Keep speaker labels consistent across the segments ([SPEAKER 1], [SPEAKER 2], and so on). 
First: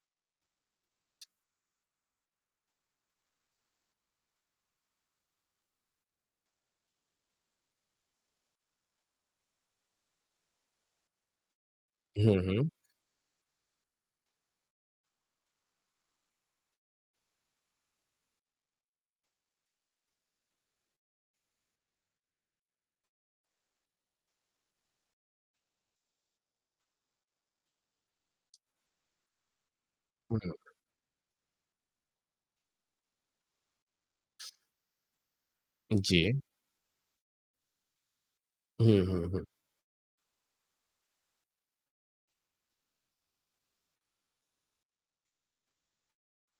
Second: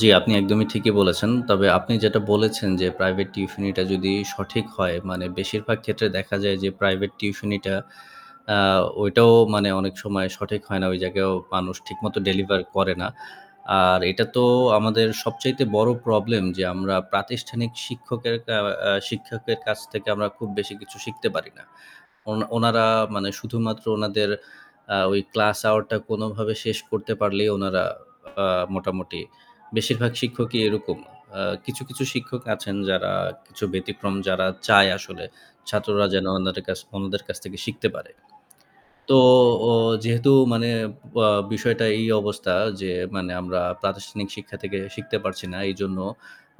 [SPEAKER 1] জি আপনি একদমই ঠিকই বলেছেন তবে আপনি যেটা বলেছেন যে প্রাইভেট টিউশানিটা যদি সঠিক হয় মানে বেশিরভাগ ক্ষেত্রে দেখা যায় যে প্রাইভেট টিউশানিটা আ ওইটাও মানে অনেক সময় সঠিক হয় না ওই জায়গায়ও মানুষ ঠিকমতো
[SPEAKER 2] হু,
[SPEAKER 1] ডেলিভার
[SPEAKER 2] হু।
[SPEAKER 1] করে না। আর এটা তো আমাদের সবচাইতে বড়ো প্রবলেম যে আমরা প্রাতিষ্ঠানিক শিক্ষকের আ শিক্ষকের কাছ থেকে আমরা খুব বেশি কিছু শিখতে পারি না। অন ওনারা মানে শুধুমাত্র ওনাদের আ ওই ক্লাস আওয়ারটা কোনোভাবে শেষ করতে পারলেই, ওনারা আ মোটামুটি বেশিরভাগ
[SPEAKER 2] হু।
[SPEAKER 1] শিক্ষকই এরকম। আ কিছু, কিছু শিক্ষক আছেন যারা কিছু ব্যতিক্রম যারা চায় আসলে ছাত্ররা যেন
[SPEAKER 2] জ্বি।
[SPEAKER 1] অন্য অন্যদের কাছ থেকে শিখতে পারে।
[SPEAKER 2] হু, হু।
[SPEAKER 1] তো
[SPEAKER 2] হু।
[SPEAKER 1] ও যেহেতু মানে বা বিষয়টা এই অবস্থা যে মানে আমরা প্রাতিষ্ঠানিক শিক্ষা থেকে শিখতে পারছি না। এইজন্য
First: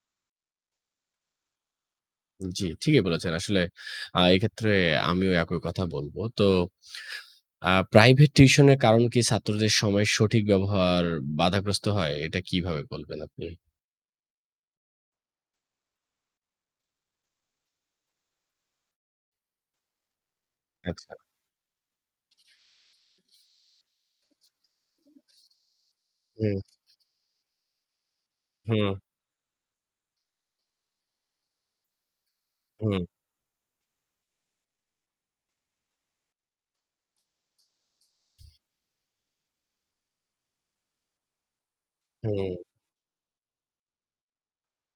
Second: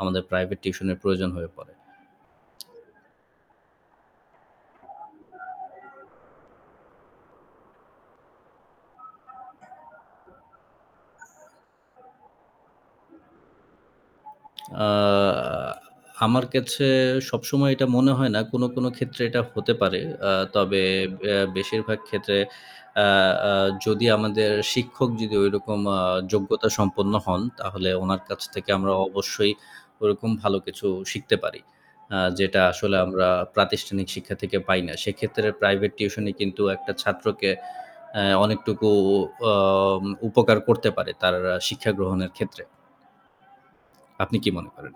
[SPEAKER 1] আমাদের প্রাইভেট টিউশনের প্রয়োজন হয়ে পড়ে।
[SPEAKER 2] জ্বী, ঠিকই বলেছেন। আসলে আ এক্ষেত্রে আমিও একই কথা বলবো। তো আ প্রাইভেট টিউশনের কারণ কি ছাত্রদের সময়ের সঠিক ব্যবহার বাধাগ্রস্ত হয় এটা কীভাবে বলবেন আপনি?
[SPEAKER 1] আ আমার কাছে সবসময় এটা মনে হয় না কোনো, কোনো ক্ষেত্রে এটা হতে পারে। আ তবে
[SPEAKER 2] আচ্ছা।
[SPEAKER 1] আ বেশিরভাগ ক্ষেত্রে আ আ যদি আমাদের শিক্ষক যদি ওইরকম আ
[SPEAKER 2] হু।
[SPEAKER 1] যোগ্যতা সম্পন্ন হন তাহলে ওনার কাছ থেকে আমরা
[SPEAKER 2] হু।
[SPEAKER 1] অবশ্যই ওরকম ভালো কিছু শিখতে পারি। আ যেটা আসলে
[SPEAKER 2] হু।
[SPEAKER 1] আমরা প্রাতিষ্ঠানিক শিক্ষা থেকে পাই না, সেক্ষেত্রে প্রাইভেট টিউশনি কিন্তু একটা ছাত্রকে আ অনেকটুকু আ উপকার করতে পারে তার শিক্ষা গ্রহণের ক্ষেত্রে
[SPEAKER 2] হু।
[SPEAKER 1] আপনি কি মনে করেন?